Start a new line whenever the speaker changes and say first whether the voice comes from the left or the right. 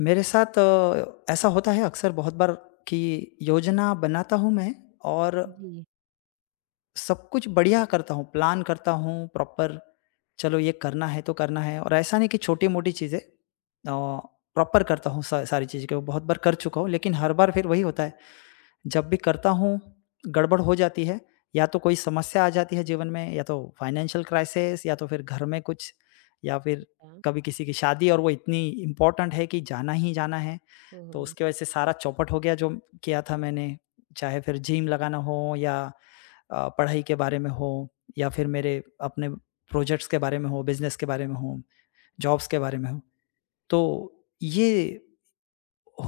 left: मेरे साथ अ, ऐसा होता है अक्सर बहुत बार कि योजना बनाता हूँ मैं और
right: जी।
left: सब कुछ बढ़िया करता हूँ, प्लान करता हूँ प्रॉपर। चलो ये करना है तो करना है और ऐसा नहीं कि छोटी-मोटी चीज़ें औ प्रॉपर करता हूँ सा सारी चीज़ें को, बहुत बार कर चुका हूँ। लेकिन हर बार फ़िर वही होता है जब भी करता हूँ, गड़बड़ हो जाती है या तो कोई समस्या आ जाती है जीवन में, या तो फाइनेंशियल क्राइसिस या तो फ़िर घर में कुछ या फ़िर
right: अच्छा।
left: कभी किसी की शादी और वो इतनी इम्पोर्टेन्ट है कि जाना ही जाना है। तो
right: ओह!
left: उसके वजह से सारा चौपट हो गया जो किया था मैंने, चाहे फ़िर जिम लगाना हो या अ, पढ़ाई के बारे में हो या फ़िर मेरे अपने प्रोजेक्ट्स के बारे में हो, बिज़नेस के बारे में हो, जॉब्स के बारे में हो। तो ये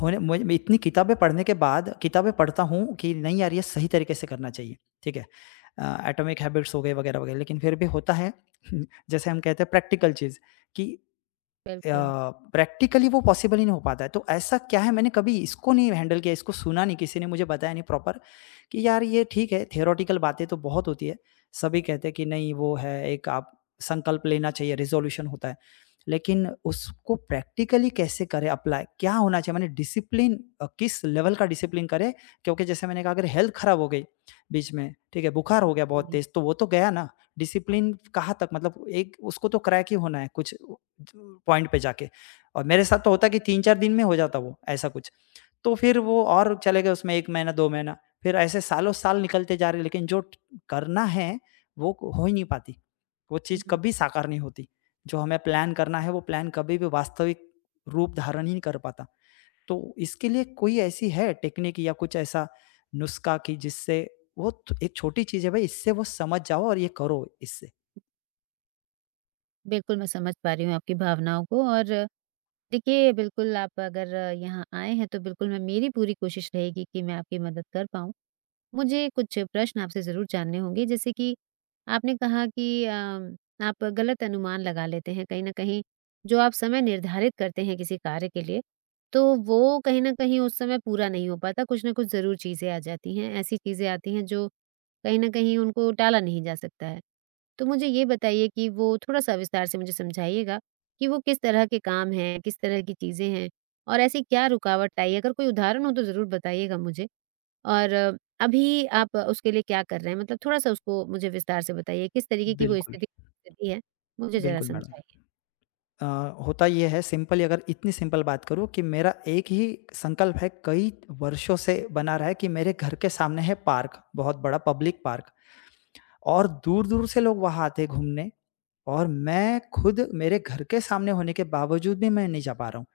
left: होने मैं मैं इतनी किताबें पढ़ने के बाद किताबें पढ़ता हूँ कि नहीं यार ये सही तरीके से करना चाहिए, ठीक है। अ, एटॉमिक हैबिट्स हो गए वगैरह-वगैरह लेकिन फ़िर भी होता है, जैसे हम कहते हैं प्रैक्टिकल चीज़ कि अ,
right: बिल्कुल।
left: प्रैक्टिकली वो पॉसिबल ही नहीं हो पाता है। तो ऐसा क्या है, मैंने कभी इसको नहीं हैंडल किया, इसको सुना नहीं, किसी ने मुझे बताया नहीं प्रॉपर कि यार ये ठीक है। थ्योरेटिकल बातें तो बहुत होती है, सभी कहते हैं कि नहीं वो है एक आप संकल्प लेना चाहिए, रेज़ोल्यूशन होता है। लेकिन उसको प्रैक्टिकली कैसे करें अप्लाई, क्या होना चाहिए। माने डिसिप्लिन अ, किस लेवल का डिसिप्लिन करें। क्योंकि जैसे मैंने कहा अगर हेल्थ खराब हो गई बीच में, ठीक है? बुखार हो गया बहुत
right: जी।
left: तेज़, तो वो तो गया ना, डिसिप्लिन कहाँ तक मतलब एक उसको तो क्रेक ही होना है कुछ त पॉइंट पे जाके। और मेरे साथ तो होता कि 3-4 दिन में हो जाता वो ऐसा कुछ। तो फ़िर वो और चले गए उसमें 1 महीना, 2 महीना, फ़िर ऐसे सालों साल निकलते जा रहे लेकिन जो करना है, वो हो ही नहीं पाती, वो
right: हुँ,
left: चीज़
right: हुँ।
left: कभी साकार नहीं होती। जो हमें प्लान करना है वो प्लान कभी भी वास्तविक रूप धारण ही नहीं कर पाता। तो इसके लिए कोई ऐसी है टेक्नीक या कुछ ऐसा नुस्खा कि जिससे बहुत एक छोटी चीज़ है भाई इससे वो समझ जाओ और ये करो इससे?
right: बिल्कुल, मैं समझ पा रही हूँ आपकी भावनाओं को और देखिए बिल्कुल आप अगर यहाँ आए हैं तो बिल्कुल मैं मेरी पूरी कोशिश रहेगी कि मैं आपकी मदद कर पाऊँ। मुझे कुछ प्रश्न आपसे ज़रूर जानने होंगे जैसे कि आपने कहा कि अ, आप ग़लत अनुमान लगा लेते हैं कहीं न कहीं। जो आप समय निर्धारित करते हैं किसी कार्य के लिए तो वो कहीं न कहीं उस समय पूरा नहीं हो पाता। कुछ न कुछ ज़रूर चीज़ें आ जाती हैं। ऐसी चीजें आती हैं जो कहीं न कहीं उनको टाला नहीं जा सकता है। तो मुझे ये बताइए कि वो थोड़ा-सा विस्तार से मुझे समझाइएगा कि वो किस तरह के काम हैं, किस तरह की चीज़ें हैं और ऐसी क्या रुकावट आई है? अगर कोई उदाहरण हो तो ज़रूर बताइएगा मुझे और अभी आप अ, उसके लिए क्या कर रहे हैं? मतलब थोड़ा-सा उसको मुझे विस्तार से बताइए, किस तरीक़े की वो
left: बिल्कुल।
right: स्थिति गुज़र रही है मुझे जरा
left: बिल्कुल मैडम।
right: समझाइए?
left: अ, होता ये है सिम्पली अगर इतनी सिंपल बात करूँ कि मेरा एक ही संकल्प है। कई वर्षों से बना रहा है कि मेरे घर के सामने है पार्क, बहुत बड़ा पब्लिक पार्क और दूर-दूर से लोग वहाँ आते हैं घूमने। और मैं ख़ुद मेरे घर के सामने होने के बावजूद भी मैं नहीं जा पा रहा हूँ।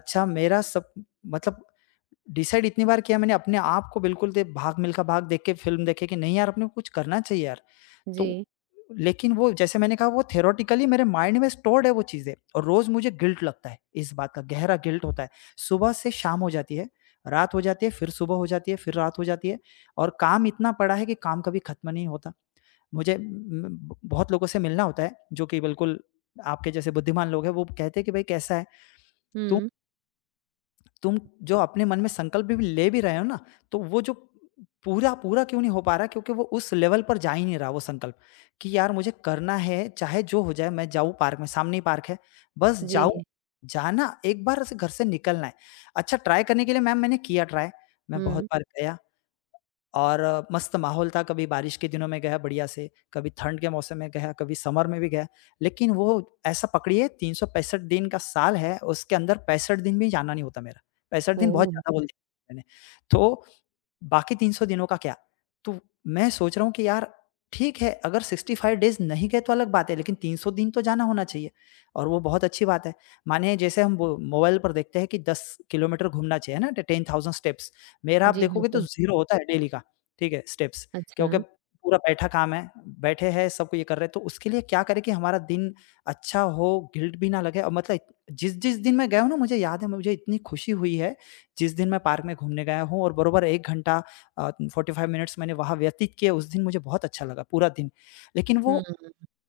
left: अच्छा मेरा सब मतलब डीसाइड इतनी बार किया मैंने अपने आप को बिल्कुल दे, "भाग मिलखा भाग" देख के फ़िल्म देखे कि नहीं यार अपने को कुछ करना चाहिए यार। तो
right: जी।
left: लेक़िन वो जैसे मैंने कहा वो थियोरेटिकली मेरे माइंड में स्टोर्ड है वो चीज़ें। और रोज़ मुझे गिल्ट लगता है इस बात का गहरा गिल्ट होता है। सुबह से शाम हो जाती है, रात हो जाती है, फ़िर सुबह हो जाती है, फ़िर रात हो जाती है और काम इतना पड़ा है कि काम कभी ख़त्म नहीं होता। मुझे ब बहुत लोगों से मिलना होता है जो कि बिल्कुल आपके जैसे बुद्धिमान लोग हैं। वो कहते हैं कि भाई कैसा है? तो
right: हुँ।
left: तुम जो अपने मन में संकल्प भी ले भी रहे हो ना तो वो जो पूरा पूरा क्यों नहीं हो पा रहा क्योंकि वो उस लेवल पर जा ही नहीं रहा वो संकल्प कि यार मुझे करना है चाहे जो हो जाए मैं जाऊँ पार्क में सामने ही पार्क है। बस जाऊँ
right: जी।
left: जाना एक बार ऐसे घर से निकलना है। अच्छा ट्राई करने के लिए मैम मैंने किया ट्राई मैं बहुत
right: हुँ।
left: बार गया और मस्त माहौल था। कभी बारिश के दिनों में गया बढ़िया से कभी ठंड के मौसम में गया कभी समर में भी गया। लेक़िन वो ऐसा पकड़िए 365 दिन का साल है, उसके अंदर 65 दिन भी जाना नहीं होता मेरा। 65 दिन बहुत
right: ओह!
left: ज़्यादा बोल दिया मैंने। तो बाकी 300 दिनों का क्या? तो मैं सोच रहा हूँ कि यार ठीक है अगर 65 डेज़ नहीं गए तो अलग बात है लेक़िन 300 दिन तो जाना होना चाहिए और वो बहुत अच्छी बात है। मानिए जैसे हम मोबाइल पर देखते हैं कि 10 किलोमीटर घूमना चाहिए ना 10,000 स्टेप्स मेरा आप
right: जी
left: देखोगे तो
right: बिल्कुल।
left: 0 होता है डेली का, ठीक है स्टेप्स क्योंकि
right: अच्छा।
left: पूरा बैठा काम है, बैठे हैं सब को ये कर रहे हैं। तो उसके लिए क्या करें कि हमारा दिन अच्छा हो गिल्ट भी ना लगे और मतलब जिस-जिस दिन मैं गया हूँ ना मुझे याद है मुझे इतनी खुशी हुई है। जिस दिन मैं पार्क में घूमने गया हूँ और बराबर 1 घंटा 45 मिनट्स मैंने वहाँ व्यतीत किए उस दिन मुझे बहुत अच्छा लगा पूरा दिन। लेक़िन वो
right: हम्म।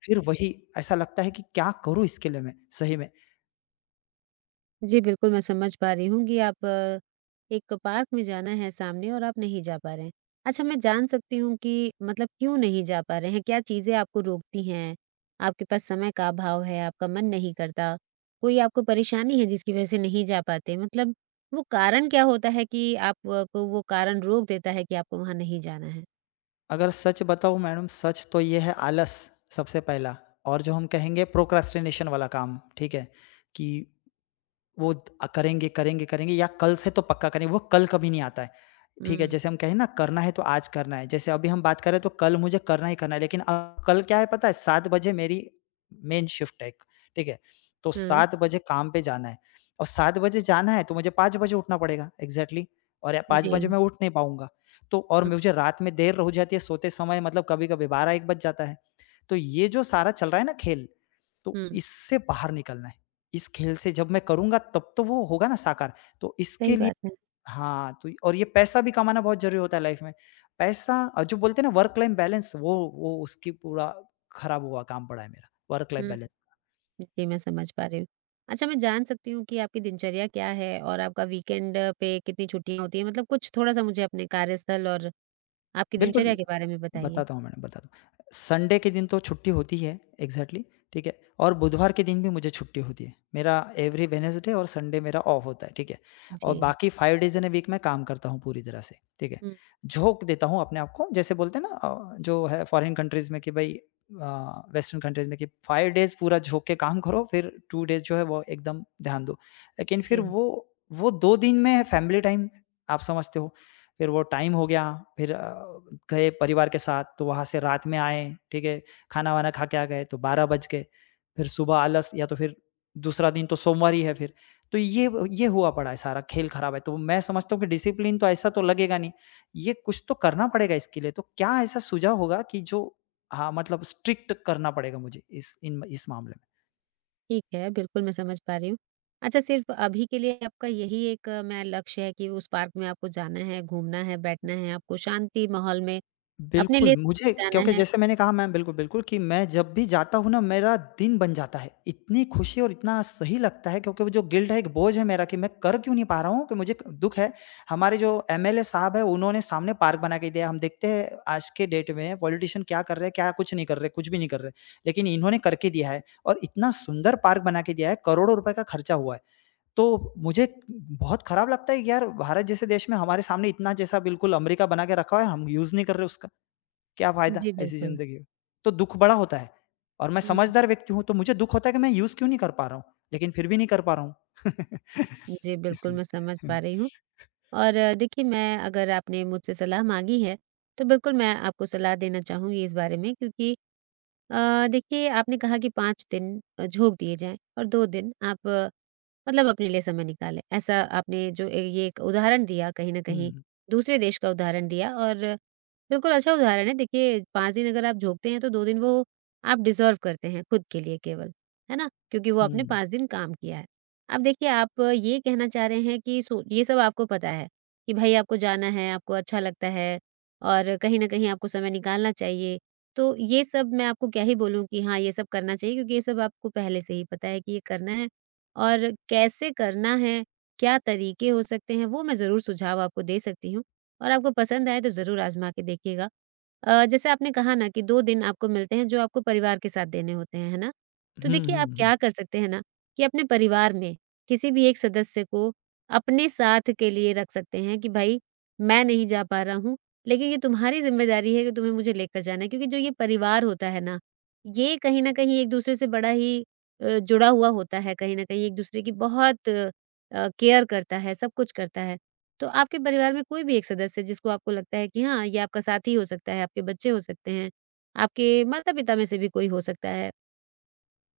left: फ़िर वही ऐसा लगता है कि क्या करूँ इसके लिए मैं सही में।
right: जी, बिल्कुल मैं समझ पा रही हूँ कि आप एक पार्क में जाना है सामने और आप नहीं जा पा रहे हैं। अच्छा, मैं जान सकती हूँ कि मतलब क्यों नहीं जा पा रहे हैं? क्या चीजें आपको रोकती हैं? आपके पास समय का अभाव है, आपका मन नहीं करता। कोई आपको परेशानी है जिसकी वजह से नहीं जा पाते। मतलब वो कारण क्या होता है कि आपको वो कारण रोक देता है कि आपको वहाँ नहीं जाना है?
left: अगर सच बताओ मैडम सच तो ये है आलस सबसे पहला और जो हम कहेंगे प्रोक्रेस्टिनेशन वाला काम, ठीक है। कि वो द करेंगे, करेंगे, करेंगे या कल से तो पक्का करेंगे। वो कल कभी नहीं आता है। ठीक है
right: हुँ।
left: जैसे हम कहें ना करना है तो आज करना है। जैसे अभी हम बात करें तो कल मुझे करना ही करना है। लेक़िन अ, कल क्या है पता है 7 बजे मेरी मेन शिफ्ट है एक, ठीक है। तो
right: हुँ।
left: 7 बजे काम पे जाना है और 7 बजे जाना है तो मुझे 5 बजे उठना पड़ेगा एक्ज़ैक्टली और 5 बजे
right: जी।
left: मैं उठ नहीं पाऊँगा। तो और
right: हुँ।
left: मुझे रात में देर हो जाती है सोते समय मतलब कभी-कभी 12 1 बज जाता है। तो ये जो सारा चल रहा है ना खेल तो
right: हुँ।
left: इससे बाहर निकलना है। इस खेल से जब मैं करूँगा तब तो वो होगा ना साकार। तो
right: सही
left: इसके लिए
right: बात है।
left: हाँ तो और ये पैसा भी कमाना बहुत ज़रूरी होता है लाइफ में। पैसा और जो बोलते हैं ना वर्क लाइन बैलेंस वो वो उसकी पूरा ख़राब हुआ काम पड़ा है मेरा वर्क लाइफ
right: हम्म,
left: बैलेंस का।
right: जी मैं समझ पा रही हूँ। अच्छा, मैं जान सकती हूँ कि आपकी दिनचर्या क्या है? और आपका वीकेंड पे कितनी छुट्टियाँ होती हैं। मतलब कुछ थोड़ा-सा मुझे अपने कार्यस्थल और आपकी
left: बिल्कुल,
right: दिनचर्या के बारे में बताइए?
left: बताता हूँ मैडम बताता हूँ। संडे के दिन तो छुट्टी होती है एक्ज़ैक्टली ठीक है। और बुधवार के दिन भी मुझे छुट्टी होती है। मेरा एवरी वेडनेसडे और संडे मेरा ऑफ होता है। ठीक है? और
right: जी।
left: बाकी 5 डेज़ इन अ, वीक मैं काम करता हूँ पूरी तरह से। ठीक है?
right: हुँ।
left: झोंक देता हूँ अपने आप को जैसे बोलते हैं ना अ, जो है फ़ौरन कन्ट्रीज में कि भई अ, वेस्टर्न कन्ट्रीज में कि 5 डेज़ पूरा झोंक के काम करो फ़िर 2 डेज़ जो है वो एकदम ध्यान दो। लेकिन फ़िर
right: जी।
left: वो वो 2 दिन में फैमिली टाइम आप समझते हो। फ़िर वो टाइम दिन हो गया। फ़िर अ, गए परिवार के साथ तो वहाँ से रात में आए। ठीक है? ख़ाना-वाना ख़ा के आ गए तो 12 बज गए। फ़िर सुबह आलस या तो फ़िर दूसरा दिन तो सोमवार ही है फ़िर। तो ये ये हुआ पड़ा है सारा खेल ख़राब है। तो मैं समझता हूँ कि डिसिप्लिन तो ऐसा तो लगेगा नहीं। ये कुछ तो करना पड़ेगा इसके लिए। तो क्या ऐसा सुझाव होगा कि जो हाँ, मतलब स्ट्रिक्ट करना पड़ेगा मुझे इस इन इस मामले में।
right: ठीक है, बिल्कुल मैं समझ पा रही हूँ। अच्छा, सिर्फ अभी के लिए आपका यही एक मैं लक्ष्य है कि उस पार्क में आपको जाना है, घूमना है, बैठना है, आपको शांति माहौल में अपने
left: बिल्कुल
right: लिए समय
left: मुझे क्योंकि
right: बिताना है?
left: जैसे मैंने कहा मैम बिल्कुल-बिल्कुल कि मैं जब भी जाता हूँ ना मेरा दिन बन जाता है। इतनी खुशी और इतना सही लगता है क्योंकि वो जो गिल्ट है, एक बोझ है मेरा कि मैं कर क्यों नहीं पा रहा हूँ कि मुझे क दुःख है, हमारे जो एम एल ए साहब हैं। उन्होंने सामने पार्क बना के दिया। हम देखते हैं आज के डेट में पॉलिटिशियन क्या कर रहे हैं, क्या कुछ नहीं कर रहे कुछ भी नहीं कर रहे। लेकिन इन्होंने करके दिया है। और इतना सुंदर पार्क बना के दिया है, करोड़ों रुपए का खर्चा हुआ है। तो मुझे बहुत खराब लगता है यार भारत जैसे देश में हमारे सामने इतना जैसा बिल्कुल अमेरिका बना के रखा हुआ है, हम यूज़ नहीं कर रहे उसका। क्या फायदा
right: जी,
left: ऐसी
right: बिल्कुल।
left: जिंदगी तो दुःख बड़ा होता है। और मैं
right: हुँ।
left: समझदार व्यक्ति हूँ तो मुझे दुःख होता है कि मैं यूज़ क्यों नहीं कर पा रहा हूँ। लेकिन फ़िर भी नहीं कर पा रहा हूँ।
right: जी, बिल्कुल
left: इसलिए
right: मैं समझ पा रही हूँ। और देखिए मैं अगर आपने मुझसे सलाह माँगी है तो बिल्कुल मैं आपको सलाह देना चाहूँगी इस बारे में। क्योंकि अ, देखिए आपने कहा कि 5 दिन झोंक दिए जाएँ और 2 दिन आप मतलब अपने लिए समय निकालें। ऐसा आपने जो अ, ये एक उदाहरण दिया, कहीं न कहीं
left: हुँ।
right: दूसरे देश का उदाहरण दिया और बिल्कुल अच्छा उदाहरण है। देखिए, 5 दिन अगर आप झोंकते हैं तो 2 दिन वो आप डिज़र्व करते हैं खुद के लिए केवल। है ना? क्योंकि वो आपने
left: हुँ।
right: 5 दिन काम किया है। अब देखिए आप ये कहना चाह रहे हैं कि सो ये सब आपको पता है कि भई आपको जाना है, आपको अच्छा लगता है और कहीं न कहीं आपको समय निकालना चाहिए। तो ये सब मैं आपको क्या ही बोलूँ कि हाँ, ये सब करना चाहिए क्योंकि ये सब आपको पहले से ही पता है कि ये करना है। और कैसे करना है, क्या तरीके हो सकते हैं, वो मैं ज़रूर सुझाव आपको दे सकती हूँ और आपको पसंद आए तो ज़रूर आज़मा के देखिएगा। अ, जैसे आपने कहा ना कि 2 दिन आपको मिलते हैं जो आपको परिवार के साथ देने होते हैं, है ना? तो
left: हुँ,
right: देखिए
left: हुँ,
right: आप
left: हुँ।
right: क्या कर सकते हैं ना कि अपने परिवार में किसी भी एक सदस्य को अपने साथ के लिए रख सकते हैं कि भाई मैं नहीं जा पा रहा हूँ। लेकिन ये तुम्हारी ज़िम्मेदारी है कि तुम्हें मुझे लेकर जाना है। क्योंकि जो ये परिवार होता है ना, ये कहीं न कहीं एक दूसरे से बड़ा ही अ, जुड़ा हुआ होता है। कहीं न कहीं एक दूसरे की बहुत अ, केयर करता है, सब कुछ करता है। तो आपके परिवार में कोई भी एक सदस्य जिसको आपको लगता है कि हाँ, ये आपका साथी हो सकता है, आपके बच्चे हो सकते हैं, आपके माता-पिता में से भी कोई हो सकता है।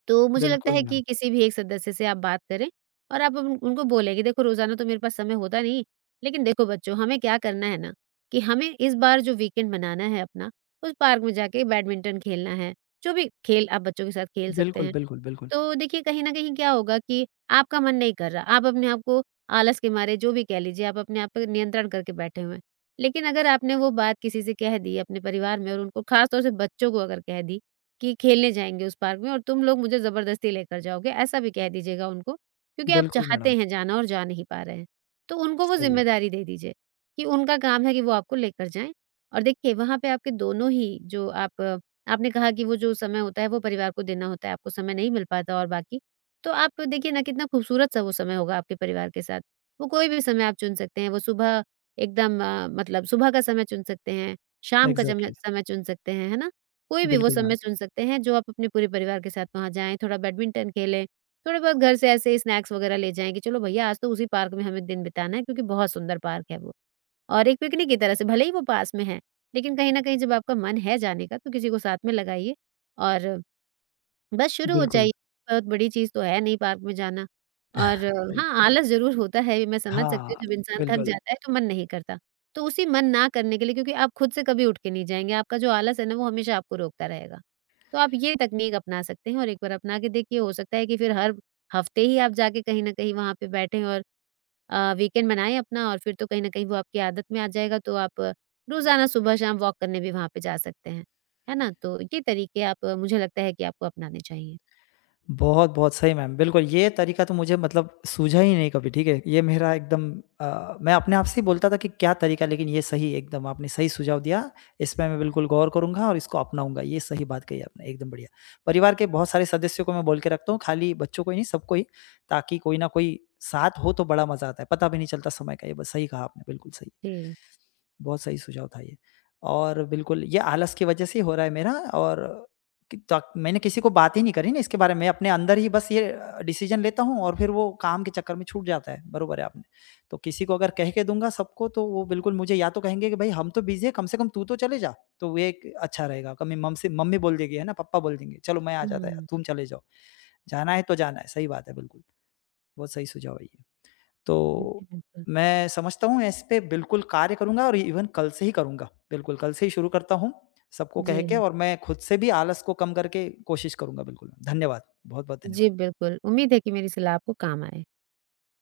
right: तो मुझे लगता
left: बिल्कुल
right: है
left: मैम।
right: कि किसी भी एक सदस्य से आप बात करें और आप उन उनको बोलें कि देखो रोज़ाना तो मेरे पास समय होता नहीं। लेकिन देखो बच्चों हमें क्या करना है ना कि हमें इस बार जो वीकेंड मनाना है अपना, उस पार्क में जाके बैडमिंटन खेलना है, जो भी खेल आप बच्चों के साथ खेल सकते
left: बिल्कुल,
right: हैं।
left: बिल्कुल, बिल्कुल।
right: तो देखिए कहीं न कहीं क्या होगा कि आपका मन नहीं कर रहा, आप अपने आप को आलस के मारे जो भी कह लीजिए, आप अपने आप पे नियंत्रण करके बैठे हुए हैं। लेकिन अगर आपने वो बात किसी से कह दी अपने परिवार में और उनको खास तौर से बच्चों को अगर कह दी कि खेलने जाएँगे उस पार्क में। और तुम लोग मुझे जबरदस्ती लेके जाओगे, ऐसा भी कह दीजिएगा उनको। क्योंकि आप
left: बिल्कुल मैडम।
right: चाहते हैं जाना और जा नहीं पा रहे हैं, तो उनको वो
left: सही है।
right: ज़िम्मेदारी दे दीजिए कि उनका काम है कि वो आपको लेकर जाएँ। और देखिए वहाँ पे आपके दोनों ही जो आप आपने कहा कि वो जो समय होता है वो परिवार को देना होता है, आपको समय नहीं मिल पाता। और बाकी तो आप देखिए ना कितना खूबसूरत सा वो समय होगा आपके परिवार के साथ। वो कोई भी समय आप चुन सकते हैं, वो सुबह एकदम मतलब सुबह का समय चुन सकते हैं, शाम का चम
left: एग्ज़ैक्टली।
right: समय चुन सकते हैं। है ना? कोई भी वो
left: बिल्कुल
right: समय
left: मैम।
right: चुन सकते हैं जो आप अपने पूरे परिवार के साथ वहाँ जाएँ, थोड़ा बैडमिंटन खेलें, थोड़े बहुत घर से ऐसे स्नैक्स वगैरह ले जाएँगे की चलो भैया, आज तो उसी पार्क में हमें दिन बिताना है क्योंकि बहुत सुंदर पार्क है वो। और एक पिकनिक की तरह से, भले ही वो पास में है लेकिन कहीं न कहीं जब आपका मन है जाने का तो किसी को साथ में लगाइए और बस शुरू हो
left: बिल्कुल।
right: जाइए, बहुत बड़ी चीज़ तो है नहीं पार्क में जाना। और
left: सही।
right: हाँ, आलस ज़रूर होता है ये मैं समझ सकती
left: हाँ,
right: हूँ, जब इंसान थक
left: बिल्कुल।
right: जाता है तो मन नहीं करता। तो उसी मन ना करने के लिए क्योंकि आप खुद से कभी उठकर नहीं जाएँगे, आपका जो आलस है ना वो हमेशा आपको रोकता रहेगा। तो आप ये तकनीक अपना सकते हैं और एक बार अपना के देखिए, हो सकता है कि फ़िर हर हफ्ते ही आप जाके कहीं न कहीं वहाँ पर बैठें। और अ, वीकेंड मनाएँ अपना और फ़िर तो कहीं न कहीं वो आपकी आदत में आ जाएगा। तो आप रोज़ाना सुबह-शाम वॉक करने भी वहाँ पर जा सकते हैं। है ना? तो ये तरीके आप मुझे लगता है कि आपको अपनाने चाहिए।
left: बहुत-बहुत सही मैम बिल्कुल, ये तरीका तो मुझे मतलब सूझा ही नहीं कभी। ठीक है? ये मेरा एकदम अ, मैं अपने आप से ही बोलता था कि क्या तरीका लेकिन ये सही एकदम आपने सही सुझाव दिया, इस पे मैं बिल्कुल गौर करूँगा और इसको अपनाऊँगा, ये सही बात कही आपने एकदम बढ़िया। परिवार के बहुत सारे सदस्यों को मैं बोल के रखता हूँ, खाली बच्चों को ही नहीं सबको ही ताकि कोई ना कोई साथ हो तो बड़ा मज़ा आता है। पता भी नहीं चलता समय का ये बस सही कहा आपने बिल्कुल सही।
right: जी।
left: बहुत सही सुझाव था ये। और बिल्कुल ये आलस की वजह से ही हो रहा है मेरा और कि त मैंने किसी को बात ही नहीं करी ना इसके बारे में। अपने अंदर ही बस ये डिसीज़न लेता हूँ और फ़िर वो काम के चक्कर में छूट जाता है, बरोबर है आपने। तो किसी को अगर कह के दूँगा सबको तो वो बिल्कुल मुझे या तो कहेंगे कि भाई हम तो बिज़ी हैं कम से कम तू तो चले जा। तो एक अच्छा रहेगा, कमे मम्मी बोल देगी है ना पप्पा बोल देंगे, चलो मैं आ जाता है
right: हुँ।
left: तुम चले जाओ। जाना है तो जाना है, सही बात है बिल्कुल, बहुत सही सुझाव है ये।
right: जी,
left: तो
right: बिल्कुल।
left: मैं समझता हूँ इस पे बिल्कुल कार्य करूँगा और ईवन कल से ही करूँगा, बिल्कुल कल से ही शुरू करता हूँ, सबको कह के
right: जी।
left: और मैं खुद से भी आलस को कम करके कोशिश करूँगा बिल्कुल। धन्यवाद। बहुत-बहुत धन्यवाद।
right: जी, बिल्कुल। उम्मीद है कि मेरी सलाह आपको काम आए।